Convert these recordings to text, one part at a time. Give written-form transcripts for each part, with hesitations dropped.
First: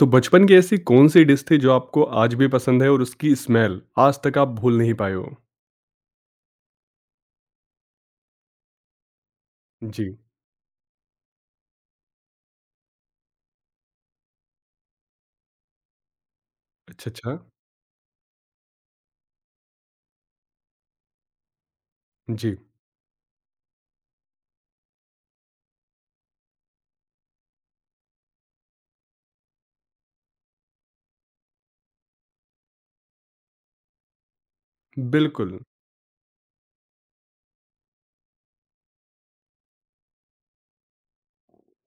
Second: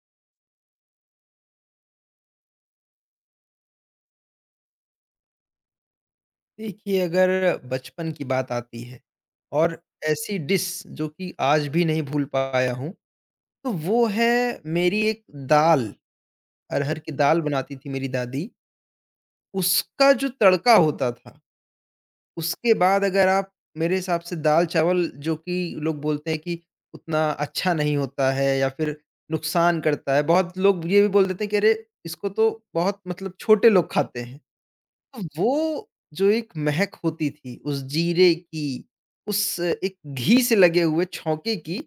तो बचपन की ऐसी कौन-सी डिश थी जो आपको आज भी पसंद है और उसकी स्मेल आज तक आप भूल नहीं पाए हो? देखिए, अगर बचपन की बात आती है और जी। ऐसी डिश जो कि आज भी नहीं भूल पाया हूँ, तो वो है मेरी एक दाल, अरहर अच्छा, की अच्छा। दाल बनाती थी मेरी दादी। उसका जो तड़का होता था, जी, उसके बाद अगर आप मेरे हिसाब से दाल-चावल जो कि लोग बोलते हैं कि उतना अच्छा नहीं होता है या फिर नुकसान करता है, बहुत लोग ये भी बोल देते हैं कि अरे! इसको तो बहुत मतलब छोटे लोग खाते हैं। तो बिल्कुल। वो जो एक महक होती थी, उस जीरे की, उस एक घी से लगे हुए छौंके की,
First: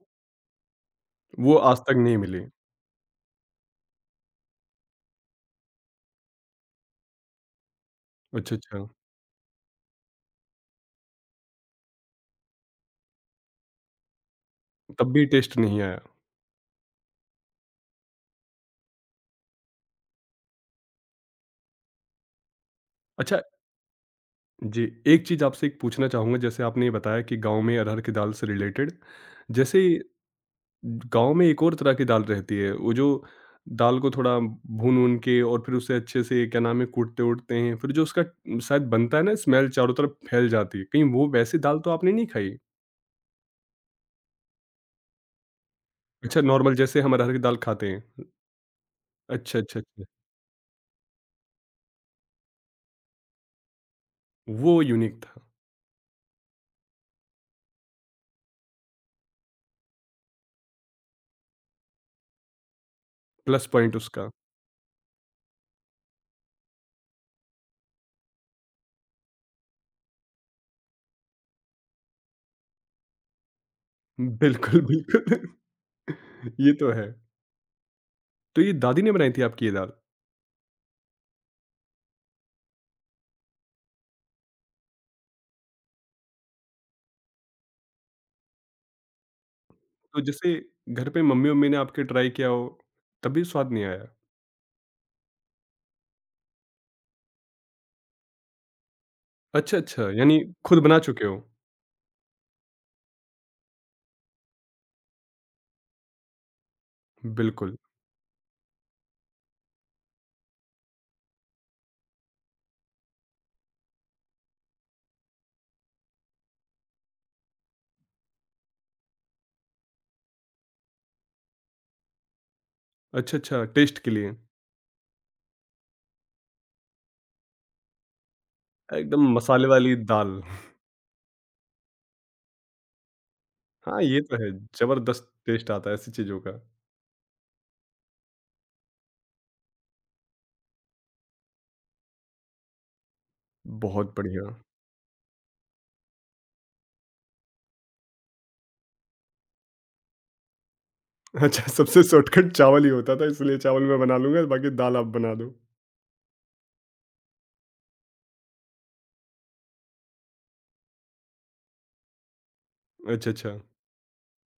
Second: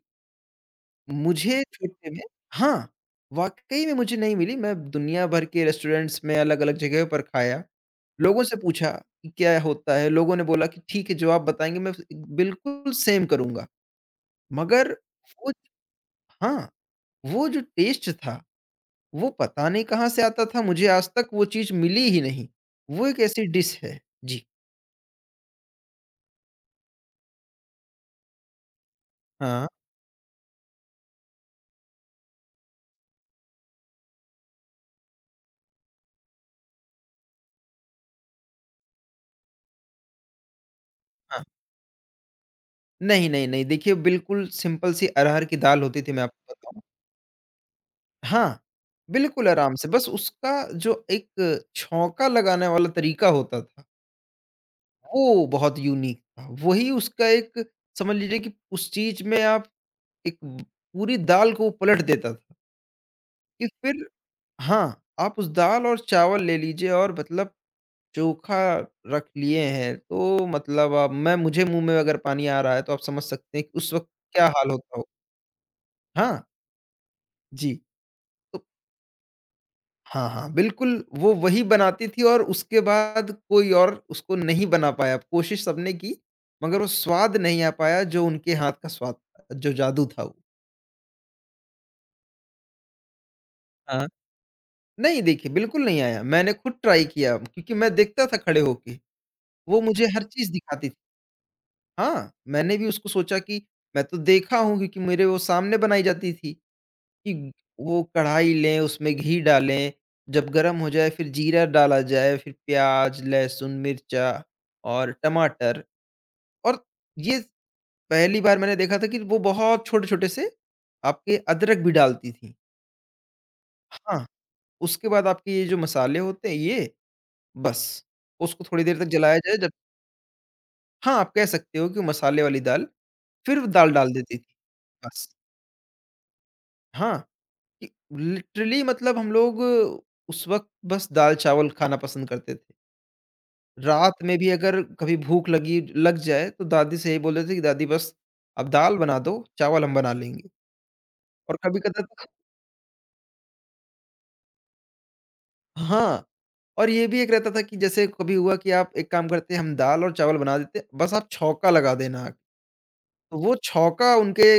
वो मुझे आज तक छोटे नहीं में मिली। हाँ, वाक़ई में मुझे नहीं मिली। मैं दुनिया भर के रेस्टोरेंट्स में अलग-अलग जगह पर खाया, लोगों अच्छा, से अच्छा। पूछा कि क्या होता है? लोगों ने बोला कि ठीक है, जो आप बताएँगे मैं बिल्कुल सेम करूँगा। मगर तब भी वो टेस्ट नहीं आया। हाँ, वो जो टेस्ट था, वो पता नहीं कहाँ से आता था, मुझे आज तक वो चीज़ मिली ही नहीं। वो एक अच्छा ऐसी डिश है। जी। जी, एक चीज़ आपसे एक पूछना चाहूँगा जैसे आपने ये बताया कि गाँव में अरहर की दाल से रिलेटेड, हाँ, जैसे गाँव में एक और तरह की दाल रहती है, वो जो दाल को थोड़ा भून-वून के और फिर उसे अच्छे से क्या नाम है कूटते-वूटते हैं, फिर जो उसका शायद बनता है ना स्मेल चारों तरफ फैल जाती है, कहीं वो हाँ। वैसी दाल तो आपने नहीं खाई? नहीं, नहीं, नहीं। देखिए, बिल्कुल सिंपल सी अरहर की दाल होती थी मैं अच्छा आपको नॉर्मल बताऊँ जैसे हम अरहर की दाल खाते हैं। हाँ, बिल्कुल अच्छा, आराम अच्छा, से अच्छा। बस उसका जो एक छौंका लगाने वाला तरीका होता था, वो यूनिक था, वो बहुत यूनिक था। वही उसका एक समझ लीजिए कि उस चीज़ में आप एक पूरी दाल को पलट देता था प्लस कि पॉइंट फिर उसका। हाँ, आप उस दाल और चावल ले लीजिए और मतलब चोखा रख लिए हैं, तो मतलब अब मैं मुझे मुँह में अगर पानी आ रहा है, तो आप समझ सकते हैं कि उस वक़्त क्या हाल बिल्कुल, होता होगा। बिल्कुल। हाँ, ये तो है। जी। तो तो ये दादी ने बनाई थी आपकी ये दाल? हाँ, हाँ, बिल्कुल, वो वही बनाती थी और उसके बाद कोई और उसको नहीं बना पाया। कोशिश सबने की, मगर वो स्वाद नहीं आ पाया जो उनके हाथ का स्वाद था, जो जादू तो था वो। जैसे घर पे मम्मी-वम्मी ने आपके ट्राई किया हो, तब भी स्वाद नहीं हाँ। आया? नहीं देखिए, बिल्कुल नहीं आया। मैंने खुद ट्राई किया क्योंकि मैं देखता था खड़े होके, अच्छा, वो मुझे अच्छा, हर यानी चीज़ खुद दिखाती थी। बना चुके हो? हाँ, मैंने भी उसको सोचा कि मैं तो देखा हूँ क्योंकि मेरे वो सामने बनाई जाती थी। कि बिल्कुल। वो कढ़ाई लें, उसमें घी डालें, जब गरम हो जाए फिर जीरा डाला जाए, फिर प्याज़, लहसुन, मिर्चा और टमाटर और ये पहली बार मैंने देखा था कि वो बहुत छोटे-छोटे से आपके अदरक भी डालती थीं। अच्छा, अच्छा, टेस्ट के हाँ, लिए। उसके बाद आपके ये जो मसाले होते हैं ये, बस, उसको थोड़ी देर तक एकदम जलाया जाए मसाले जब वाली दाल। हाँ, आप कह सकते हो कि वो मसाले वाली दाल, फिर वो दाल हाँ, डाल ये तो देती है, थीं, बस। ज़बरदस्त टेस्ट आता है ऐसी चीज़ों का। हाँ, कि लिटरली मतलब हम लोग उस वक़्त बस दाल-चावल खाना पसंद करते थे। बहुत रात में भी बढ़िया। अगर कभी भूख लगी लग जाए तो दादी से यही बोल देते कि दादी बस अब दाल बना दो, चावल हम बना लेंगे और अच्छा, कभी-कदा सबसे तो शॉर्टकट चावल ही होता था, इसलिए चावल मैं बना लूँगा, बाकी दाल आप बना दो। हाँ, और ये भी एक रहता था कि जैसे कभी हुआ कि आप एक काम करते हैं हम दाल और चावल बना देते हैं, बस आप छौंका लगा देना। अच्छा, तो वो अच्छा, छौंका उनके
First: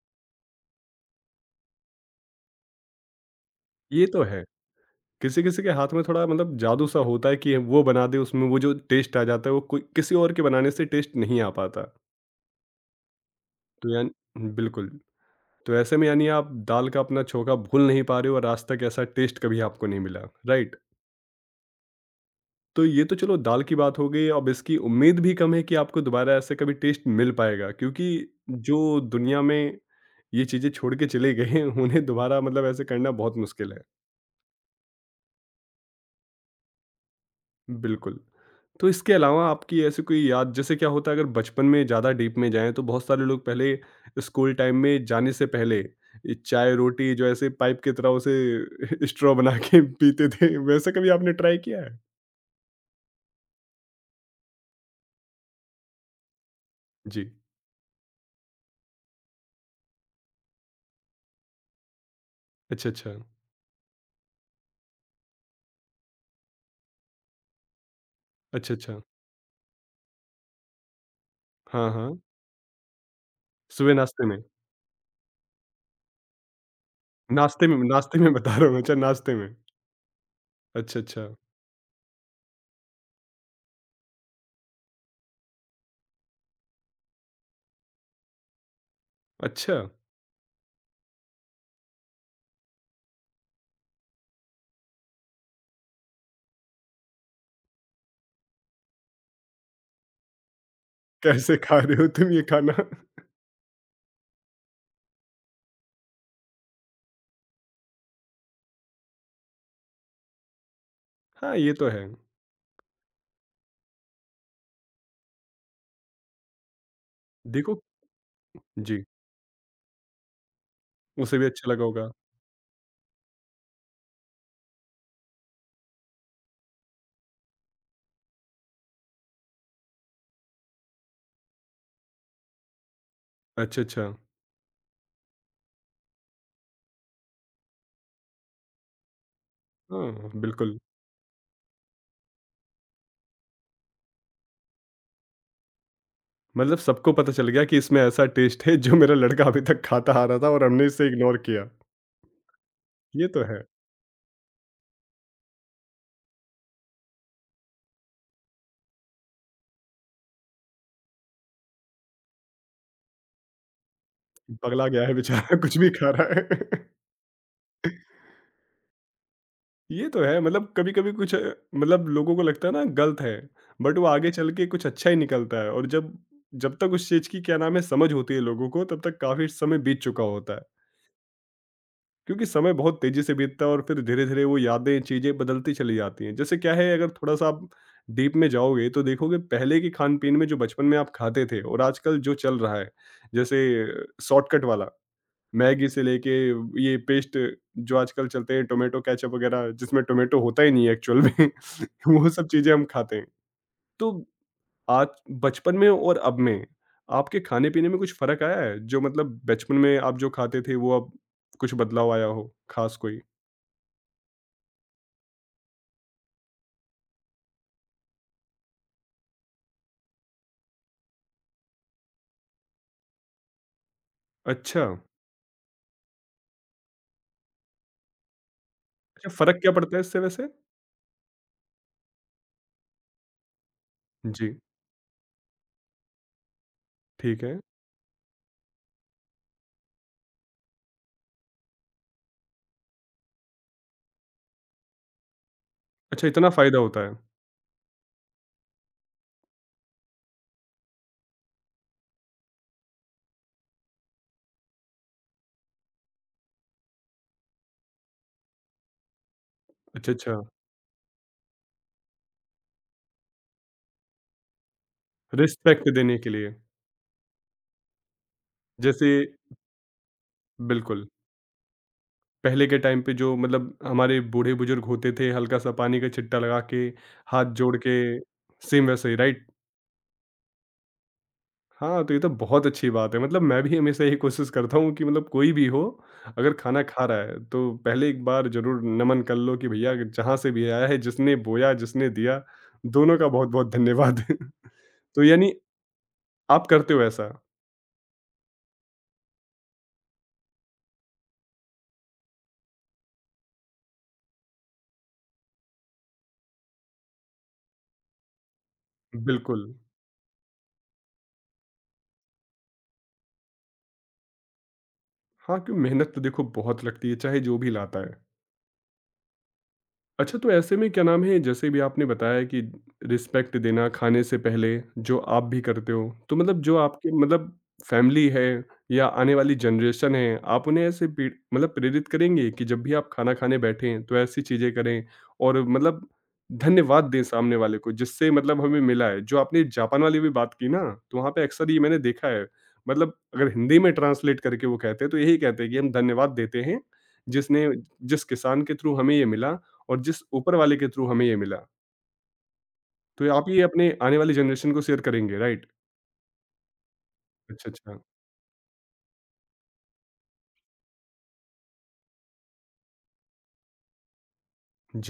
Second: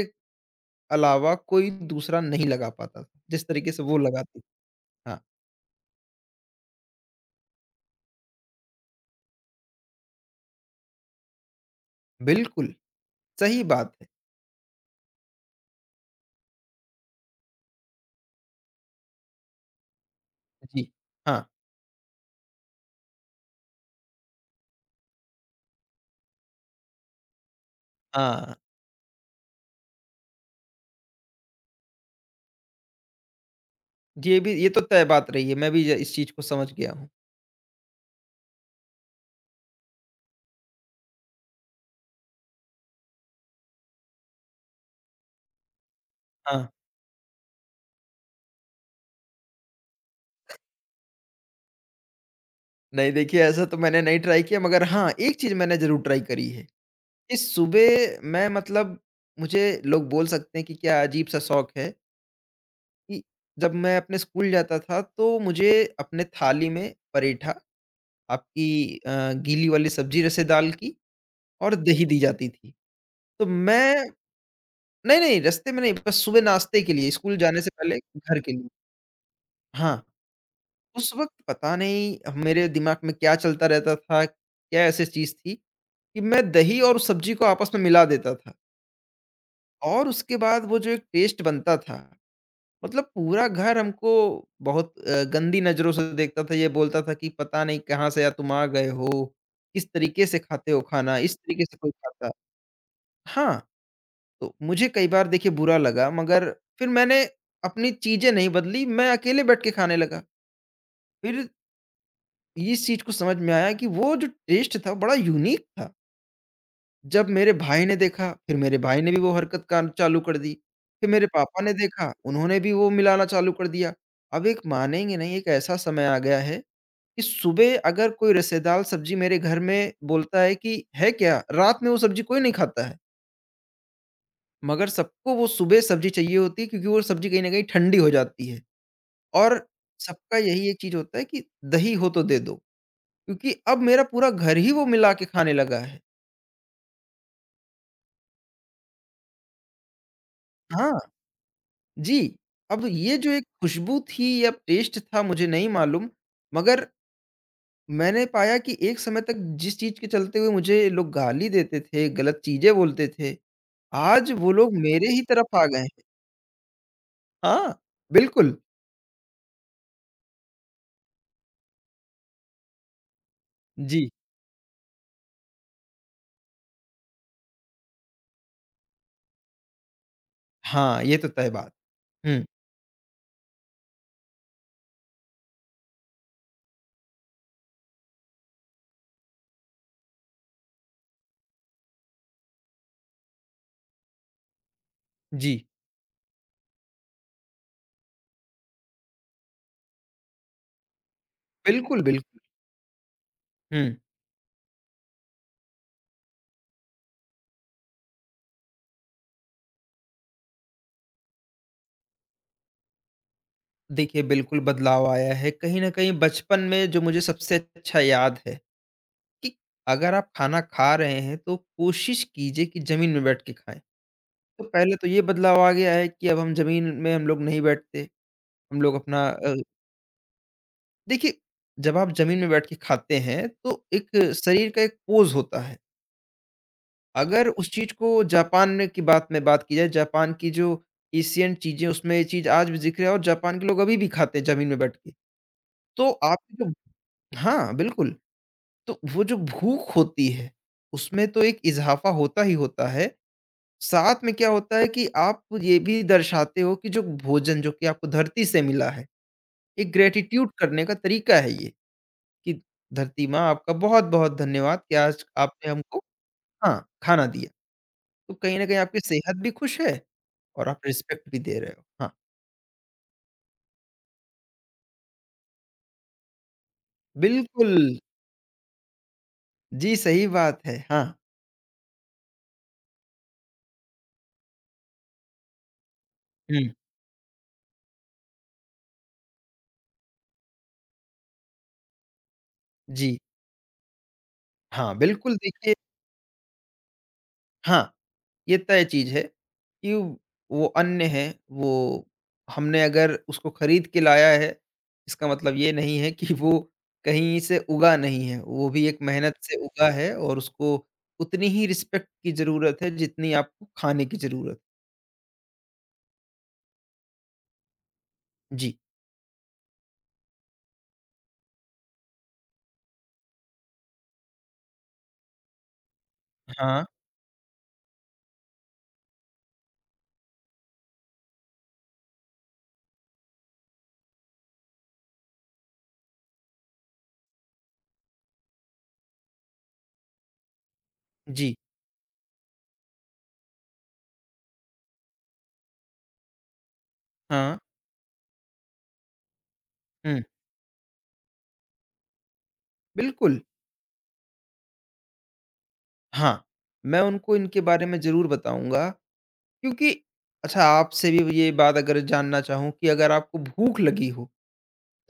अलावा कोई दूसरा नहीं लगा पाता, था जिस तरीके से वो ये तो लगाती थी। है। हाँ, किसी-किसी के हाथ में थोड़ा मतलब जादू-सा होता है कि वो बना दे, उसमें वो जो टेस्ट आ जाता है, वो कोई किसी और के बनाने से टेस्ट नहीं आ पाता। बिल्कुल, सही तो बात है। यान बिल्कुल, तो ऐसे में यानी आप दाल का अपना छोंका भूल नहीं पा रहे हो और आज तक ऐसा टेस्ट कभी आपको नहीं मिला, राइट? जी, हाँ, तो ये तो चलो दाल की बात हो गई, अब इसकी उम्मीद भी कम है कि आपको दोबारा ऐसे कभी टेस्ट मिल पाएगा क्योंकि हाँ, जो दुनिया में ये चीज़ें छोड़ के चले गए हैं, उन्हें दोबारा मतलब ऐसे करना बहुत मुश्किल है। ये भी ये तो तय बात रही है, मैं भी ज इस चीज़ को समझ गया हूँ। बिल्कुल। तो इसके अलावा आपकी ऐसी कोई याद जैसे क्या होता है अगर बचपन में ज़्यादा डीप में जाएँ तो बहुत सारे लोग पहले स्कूल टाइम में जाने से पहले ये हाँ। चाय-रोटी जो ऐसे पाइप की तरह उसे स्ट्रॉ बना के पीते थे, वैसा कभी आपने ट्राई किया है? नहीं देखिए ऐसा तो मैंने नहीं ट्राई किया मगर हाँ, एक चीज़ मैंने ज़रूर ट्राई करी है। जी। कि सुबह मैं मतलब मुझे लोग बोल सकते हैं कि क्या अजीब-सा शौक है अच्छा, अच्छा। कि जब मैं अपने स्कूल जाता था तो मुझे अपने थाली में पराठा, अच्छा, आपकी अच्छा। गीली वाली सब्ज़ी रसे दाल की और हाँ, दही दी हाँ। जाती थी। तो सुबह मैं नाश्ते में। नहीं, नहीं रास्ते में नहीं बस सुबह नाश्ते के लिए स्कूल जाने नाश्ते से में पहले नाश्ते में घर के बता लिए। रहा हूँ, अच्छा नाश्ते में। हाँ, अच्छा, उस अच्छा। वक़्त पता नहीं मेरे दिमाग में क्या चलता रहता था, क्या ऐसी चीज़ थी कि मैं दही और सब्ज़ी को आपस में मिला देता था अच्छा, और उसके बाद वो जो एक टेस्ट बनता था, मतलब पूरा घर हमको बहुत गंदी नज़रों से देखता था, ये बोलता था कि पता नहीं कहाँ से या तुम आ गए हो, किस तरीके से खाते हो खाना, इस कैसे तरीके से खा कोई रहे हो तुम खाता ये खाना? हाँ, तो मुझे कई बार देखिए बुरा लगा मगर फिर मैंने अपनी चीज़ें नहीं बदली, मैं अकेले बैठ के खाने लगा। फिर हाँ, ये तो है। इस चीज़ को समझ में आया कि वो जो टेस्ट था बड़ा यूनिक था। जब मेरे देखो भाई ने देखा, फिर मेरे भाई जी, ने भी वो हरकत कार चालू कर दी। फिर मेरे उसे भी पापा अच्छा ने लगा होगा। देखा, उन्होंने भी वो मिलाना चालू कर दिया। अब एक मानेंगे नहीं, एक ऐसा समय आ गया है कि सुबह अगर कोई रसेदार सब्ज़ी मेरे घर में बोलता है कि, "है क्या?" रात में वो सब्ज़ी कोई नहीं खाता है। अच्छा, अच्छा। मगर सबको वो सुबह सब्ज़ी चाहिए होती है क्योंकि वो सब्ज़ी कहीं न कहीं ठंडी हो जाती है और हाँ, सबका यही बिल्कुल। एक चीज़ होता है कि दही हो तो दे दो, क्योंकि अब मेरा पूरा घर ही वो मिला के खाने लगा है। मतलब सबको पता चल गया कि इसमें ऐसा टेस्ट है जो मेरा लड़का अभी तक खाता आ रहा था और हमने हाँ। इसे इग्नोर किया। जी, अब ये ये जो तो एक है, खुशबू थी या टेस्ट था मुझे नहीं मालूम, मगर मैंने पाया कि एक समय तक जिस चीज़ के चलते हुए मुझे लोग गाली देते थे, गलत चीज़ें बोलते थे, आज वो लोग पगला गया मेरे है ही तरफ बेचारा आ कुछ गए हैं। भी खा रहा है। हाँ, बिल्कुल। ये तो है मतलब कभी-कभी कुछ मतलब लोगों को लगता है ना गलत है, बट वो जी, आगे चल के कुछ अच्छा ही निकलता है और जब जब तक उस चीज़ की क्या नाम है समझ होती है लोगों को तब तक काफ़ी समय बीत चुका होता है। हाँ, ये तो तय बात। हुँ, क्योंकि समय बहुत तेज़ी से बीतता है और फिर धीरे-धीरे वो यादें, चीज़ें बदलती चली जाती हैं। जैसे क्या है अगर थोड़ा-सा आप डीप में जाओगे तो देखोगे पहले के खान-पीन में जो बचपन में आप खाते थे और आजकल जो चल रहा है, जैसे शॉर्टकट वाला जी, मैगी से लेके ये पेस्ट जो आजकल चलते हैं टोमेटो केचअप वगैरह जिसमें टोमेटो होता ही नहीं है एक्चुअल में बिल्कुल, बिल्कुल। वो सब चीज़ें हम खाते हैं। हुँ, तो आज बचपन में और अब में आपके खाने-पीने में कुछ फ़र्क आया है? जो मतलब बचपन में आप जो खाते थे वो अब कुछ बदलाव आया हो ख़ास कोई? देखिए बिल्कुल बदलाव आया है, कहीं न कहीं बचपन में जो मुझे सबसे अच्छा याद है कि अगर आप खाना खा रहे हैं तो कोशिश कीजिए कि ज़मीन में बैठ के खाएँ। तो अच्छा, पहले तो ये बदलाव आ गया है कि अब हम ज़मीन में हम लोग नहीं बैठते, हम लोग अपना अच्छा फ़र्क क्या पड़ता है इससे वैसे? देखिए जब आप ज़मीन में बैठ के खाते हैं तो एक जी, शरीर का एक पोज़ होता है। ठीक अगर है। उस चीज़ को जापान में की बात में बात की जाए, जापान की जो एशियन चीज़ें उसमें ये चीज़ आज भी ज़िक्र है और जापान के लोग अभी भी खाते हैं ज़मीन में बैठ के। तो अच्छा आप इतना जो फ़ायदा होता है। हाँ, बिल्कुल। तो वो जो भूख होती है, उसमें तो एक इज़ाफ़ा होता ही होता है। साथ में क्या होता है कि आप ये भी दर्शाते हो कि जो भोजन जो कि आपको धरती से मिला है, एक अच्छा, अच्छा। ग्रैटिट्यूड करने का तरीका है ये, कि धरती माँ आपका बहुत-बहुत धन्यवाद कि आज आपने रिस्पेक्ट हमको देने के लिए। हाँ, खाना दिया। तो कहीं न कहीं आपकी जैसे सेहत भी खुश है और आप बिल्कुल। रिस्पेक्ट भी दे रहे हो। हाँ, पहले के टाइम पे जो मतलब हमारे बूढ़े-बुजुर्ग होते थे, हल्का-सा पानी का छिट्टा लगा के, हाथ बिल्कुल। जोड़ के, सेम वैसे ही, राइट? जी, सही बात है। हाँ। हाँ, तो ये तो बहुत अच्छी बात है, मतलब मैं भी हमेशा यही कोशिश करता हूँ कि मतलब कोई भी हो, अगर हुँ। खाना खा रहा है, तो पहले एक बार ज़रूर नमन कर लो कि भैया जहाँ से भी आया है, जिसने बोया, जिसने दिया, जी। दोनों का बहुत-बहुत धन्यवाद। हाँ, तो बिल्कुल यानी देखिए आप करते हो ऐसा? हाँ। ये तय चीज़ है कि वो अन्न है, वो हमने अगर उसको खरीद के लाया है, इसका मतलब ये नहीं है कि वो कहीं से उगा नहीं है। वो भी एक मेहनत से बिल्कुल। उगा है और उसको उतनी ही रिस्पेक्ट की ज़रूरत है, जितनी आपको खाने की ज़रूरत हाँ, क्यों मेहनत तो देखो बहुत लगती है, चाहे जो भी लाता है। जी। अच्छा, तो ऐसे में क्या नाम है, जैसे भी आपने बताया कि रिस्पेक्ट देना खाने से पहले, जो आप भी करते हो, तो मतलब जो हाँ, आपके मतलब फैमिली है या आने वाली जनरेशन है, आप उन्हें ऐसे पी मतलब प्रेरित करेंगे कि जब भी आप खाना खाने बैठें, तो ऐसी चीज़ें करें और मतलब धन्यवाद दें सामने वाले को, जिससे मतलब हमें मिला है। जो आपने जापान वाली भी बात की ना, तो वहाँ पे जी, अक्सर ये मैंने देखा है, मतलब अगर हिंदी में ट्रांसलेट करके वो कहते हैं, तो यही कहते हैं कि हम धन्यवाद देते हैं, हाँ, जिसने जिस किसान के थ्रू हमें ये मिला और जिस हुँ, ऊपर वाले के थ्रू हमें ये मिला, तो बिल्कुल। आप ये अपने आने वाली जनरेशन को शेयर करेंगे, राइट? हाँ, मैं उनको इनके अच्छा, बारे में अच्छा। ज़रूर बताऊँगा क्योंकि अच्छा आपसे भी ये बात अगर जानना चाहूँ कि अगर आपको भूख लगी हो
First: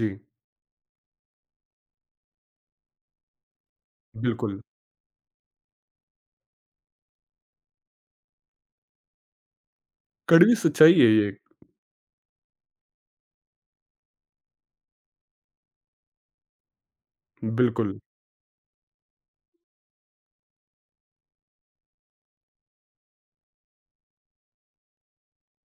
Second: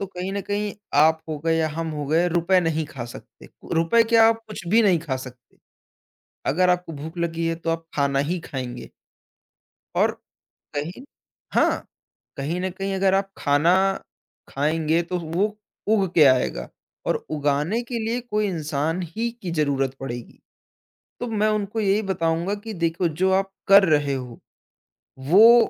तो कहीं न कहीं आप हो गए या हम हो गए, रुपए नहीं खा सकते। रुपए क्या आप बिल्कुल। कुछ भी नहीं खा सकते। अगर आपको भूख लगी है तो आप खाना ही खाएँगे और कड़वी सच्चाई कहीं है ये, हाँ, कहीं न कहीं अगर आप खाना खाएँगे तो वो उग के आएगा और उगाने बिल्कुल। के लिए कोई इंसान ही की ज़रूरत पड़ेगी। तो मैं उनको यही बताऊँगा कि देखो जो आप कर रहे हो, वो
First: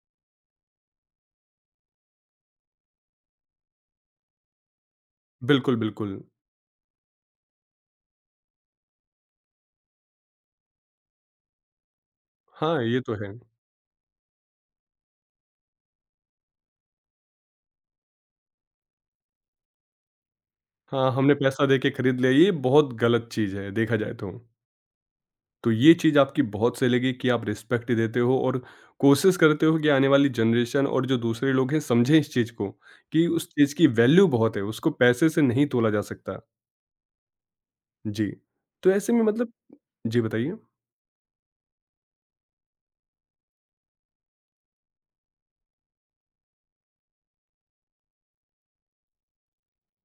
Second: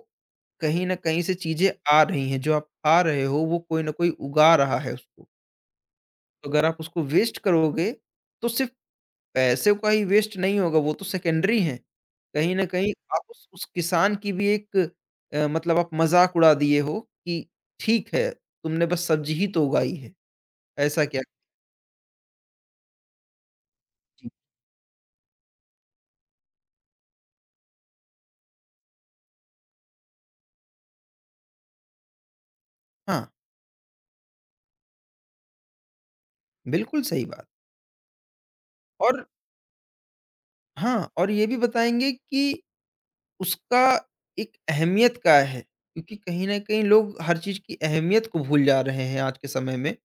कहीं न कहीं से चीज़ें आ रही हैं, जो आप खा रहे हो वो कोई न कोई उगा रहा है उसको। बिल्कुल, बिल्कुल। तो अगर आप उसको वेस्ट करोगे, तो सिर्फ़ पैसे का ही वेस्ट नहीं होगा, वो तो सेकेंडरी हैं। कहीं न हाँ, कहीं ये तो आप है। उस किसान की भी एक मतलब आप मज़ाक उड़ा दिए हो कि ठीक है, तुमने बस सब्ज़ी ही तो उगाई है, ऐसा हाँ, क्या? हमने पैसा दे के खरीद लिया, ये बहुत गलत चीज़ है, देखा जाए जी, तो। तो ये चीज़ आपकी बहुत सही कि आप रिस्पेक्ट देते हो और कोशिश करते हो कि आने वाली जनरेशन और जो दूसरे लोग हैं, समझें इस चीज़ को कि हाँ, उस चीज़ की वैल्यू बहुत है, उसको पैसे से नहीं तोला जा सकता। बिल्कुल सही बात। जी, तो ऐसे में और मतलब जी, बताइए। हाँ, और ये भी बताएँगे कि उसका एक अहमियत क्या है? क्योंकि कहीं न कहीं लोग हर चीज़ की अहमियत को भूल जा रहे हैं आज के समय में।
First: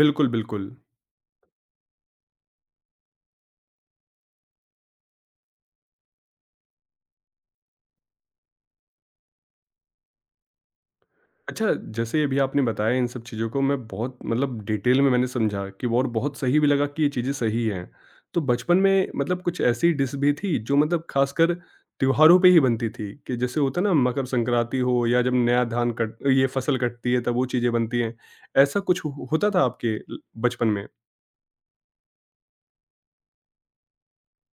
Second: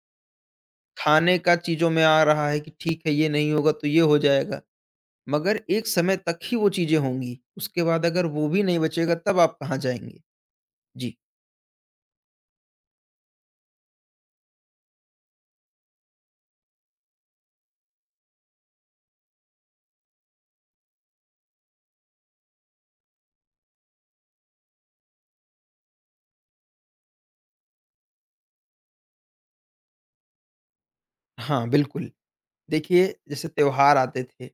बिल्कुल, बिल्कुल। खाने का चीज़ों में आ रहा है कि ठीक है, ये नहीं होगा तो ये हो जाएगा। मगर एक समय तक ही वो चीज़ें होंगी, उसके बाद अगर वो भी नहीं बचेगा तब आप कहाँ जाएँगे? जी। अच्छा, जैसे अभी आपने बताया इन सब चीज़ों को मैं बहुत मतलब डिटेल में मैंने समझा कि और बहुत सही भी लगा कि ये चीज़ें सही हैं। तो बचपन में मतलब कुछ ऐसी डिश भी थी जो मतलब ख़ासकर त्योहारों पे ही बनती थी कि जैसे होता है ना मकर संक्रांति हो या जब नया धान कट ये फ़सल कटती है तब वो चीज़ें बनती हैं। ऐसा कुछ हो होता था आपके ल बचपन में? हाँ, बिल्कुल। देखिए जैसे त्योहार आते थे,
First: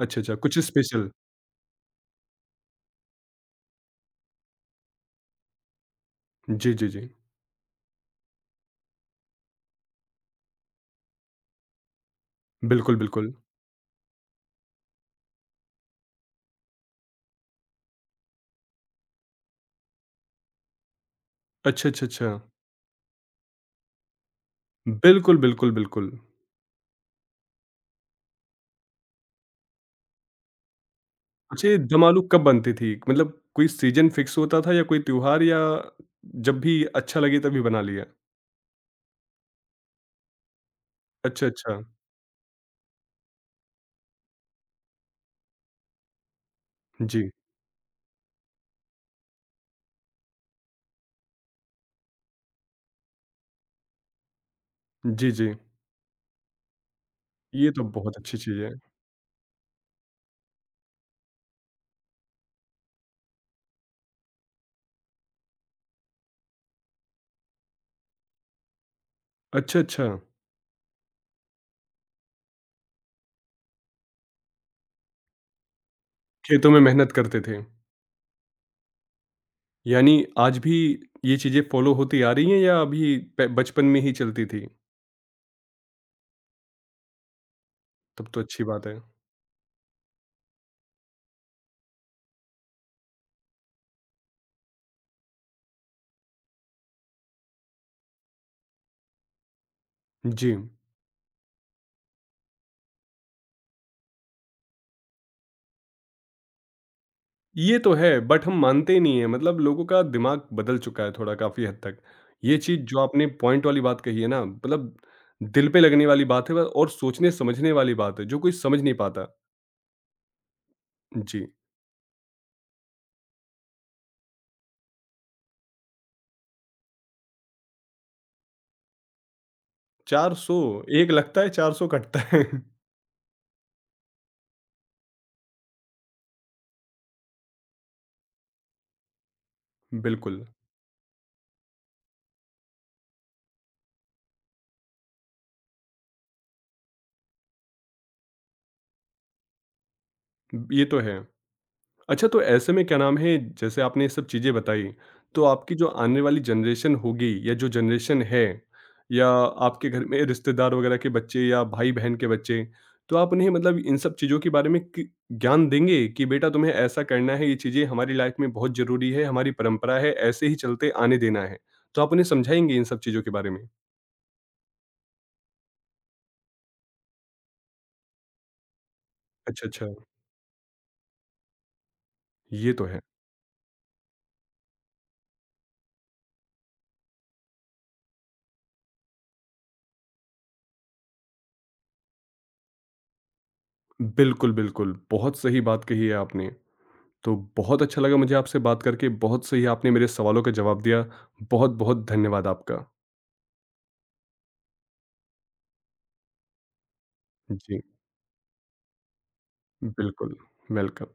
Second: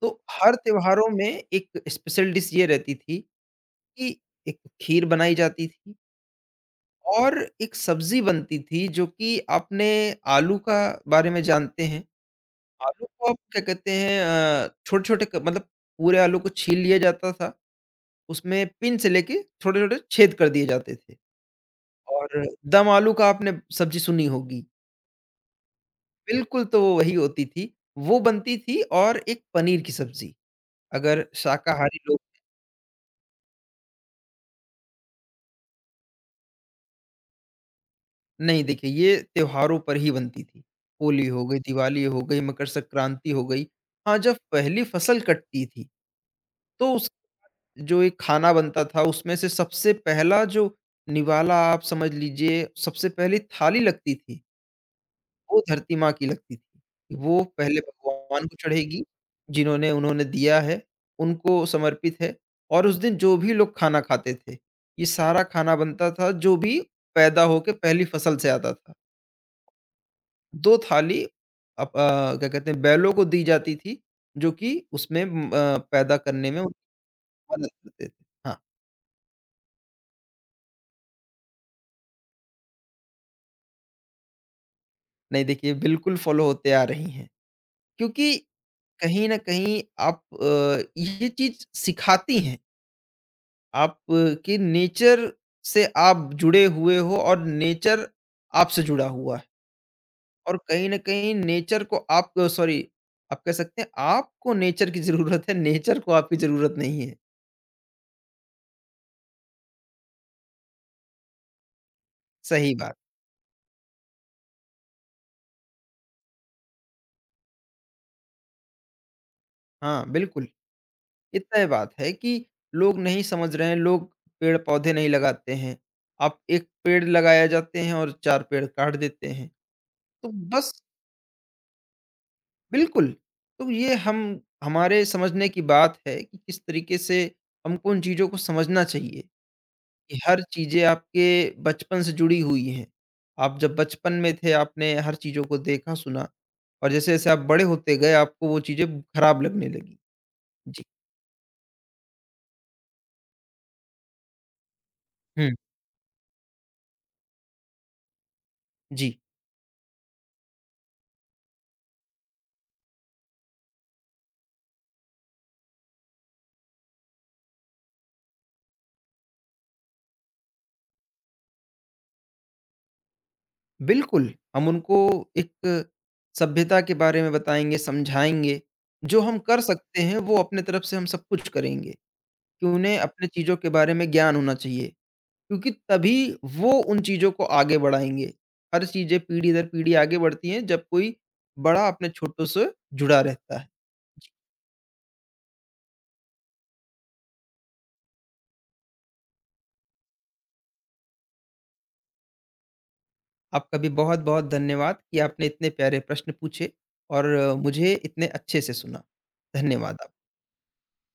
तो अच्छा, अच्छा हर कुछ त्योहारों स्पेशल? में एक स्पेशल डिश ये रहती थी कि एक खीर बनाई जाती थी जी, जी, जी। और एक सब्ज़ी बनती थी जो कि आपने आलू का बारे में जानते हैं। बिल्कुल, आलू को बिल्कुल। आप क्या कहते हैं छोटे-छोटे क मतलब पूरे आलू को छील लिया जाता था, उसमें पिन से लेके छोटे-छोटे छेद कर दिए जाते थे। अच्छा, अच्छा, अच्छा। और दम आलू का आपने सब्ज़ी सुनी होगी, बिल्कुल, बिल्कुल, बिल्कुल। बिल्कुल तो वो वही होती थी। वो बनती थी और एक पनीर की सब्ज़ी, अगर अच्छा, ये शाकाहारी दम लोग आलू कब बनती थी? मतलब कोई सीज़न फिक्स होता था या कोई त्योहार या जब भी अच्छा लगे तभी बना लिया? नहीं देखिए ये त्योहारों पर ही बनती थी। होली हो अच्छा, गई, अच्छा। दिवाली हो गई, मकर संक्रांति हो गई। हाँ, जब पहली फ़सल कटती थी तो उस जी। जो एक खाना बनता था उसमें से सबसे पहला जो निवाला आप समझ लीजिए सबसे पहली थाली लगती थी जी, जी। वो धरती माँ की लगती थी। वो ये पहले तो बहुत अच्छी भगवान को चीज़ है। चढ़ेगी, जिन्होंने उन्होंने दिया है, उनको समर्पित है और उस दिन जो भी लोग खाना खाते थे, ये सारा खाना बनता था जो भी पैदा होके पहली फ़सल से आता था। अच्छा, अच्छा। 2 थाली क्या कहते हैं बैलों को दी जाती थी, जो कि उसमें पैदा करने में खेतों में उनकी मेहनत करते थे। मदद करते थे। हाँ, यानी आज भी ये चीज़ें फ़ॉलो होती आ रही हैं या अभी प बचपन में ही चलती थी? नहीं देखिए बिल्कुल फ़ॉलो होते आ रही हैं, तब क्योंकि तो अच्छी बात है। कहीं न कहीं आप ये चीज़ सिखाती हैं आप की नेचर से आप जुड़े हुए हो और नेचर आपसे जुड़ा हुआ है जी। और कहीं न कहीं नेचर को आप सॉरी आप कह सकते हैं आपको नेचर की ज़रूरत है, नेचर को आपकी ज़रूरत नहीं है। ये तो है, बट हम मानते ही नहीं हैं मतलब लोगों का दिमाग बदल चुका है थोड़ा काफ़ी हद तक। ये सही चीज़ बात। जो आपने पॉइंट वाली बात कही है ना, मतलब दिल पे लगने वाली बात है और सोचने-समझने वाली बात है, जो कोई समझ नहीं पाता। हाँ, बिल्कुल। ये जी, तय बात है कि लोग नहीं समझ रहे हैं, लोग पेड़-पौधे नहीं लगाते हैं। आप 1 पेड़ लगाए जाते हैं और 4 पेड़ काट देते हैं। तो 400। बस 1 लगता है, 400 कटता है। बिल्कुल, तो ये हम हमारे समझने की बात है कि किस तरीके से हमको उन चीज़ों को समझना चाहिए, कि हर बिल्कुल, चीज़ें आपके बचपन से जुड़ी हुई हैं। आप जब बचपन में थे, आपने हर चीज़ों को देखा, सुना और जैसे-जैसे आप बड़े होते गए, आपको वो चीज़ें खराब लगने लगीं। जी। ये तो है। अच्छा, तो ऐसे में क्या नाम है, जैसे आपने ये सब चीज़ें बताई, तो हुँ, आपकी जो आने वाली जनरेशन होगी या जो जनरेशन है जी, या आपके घर में रिश्तेदार वगैरह के बच्चे या भाई-बहन के बच्चे, तो आप उन्हें मतलब इन सब चीज़ों के बारे में कि ज्ञान देंगे कि बेटा तुम्हें ऐसा करना है, ये चीज़ें हमारी लाइफ में बहुत ज़रूरी है, हमारी परंपरा है, ऐसे ही चलते आने देना है। तो आप उन्हें समझाएँगे इन सब चीज़ों के बारे में? बिल्कुल, हम उनको एक सभ्यता के बारे में बताएँगे, समझाएँगे। जो हम कर अच्छा, अच्छा, सकते हैं, वो अपने तरफ से हम सब कुछ करेंगे, कि ये तो उन्हें है। अपने चीज़ों के बारे में ज्ञान होना चाहिए। क्योंकि तभी वो उन चीज़ों को आगे बढ़ाएँगे। हर चीज़ें पीढ़ी दर पीढ़ी आगे बढ़ती हैं जब कोई बड़ा अपने छोटों से जुड़ा रहता है। जी। बिल्कुल, बिल्कुल, बहुत सही बात कही है आपने। तो बहुत अच्छा लगा मुझे आपसे बात करके, बहुत सही आपने मेरे सवालों का जवाब दिया। बहुत-बहुत धन्यवाद आपका। आपका भी बहुत-बहुत धन्यवाद कि आपने इतने प्यारे प्रश्न पूछे और जी। मुझे इतने अच्छे से सुना। धन्यवाद आप बिल्कुल, वेलकम।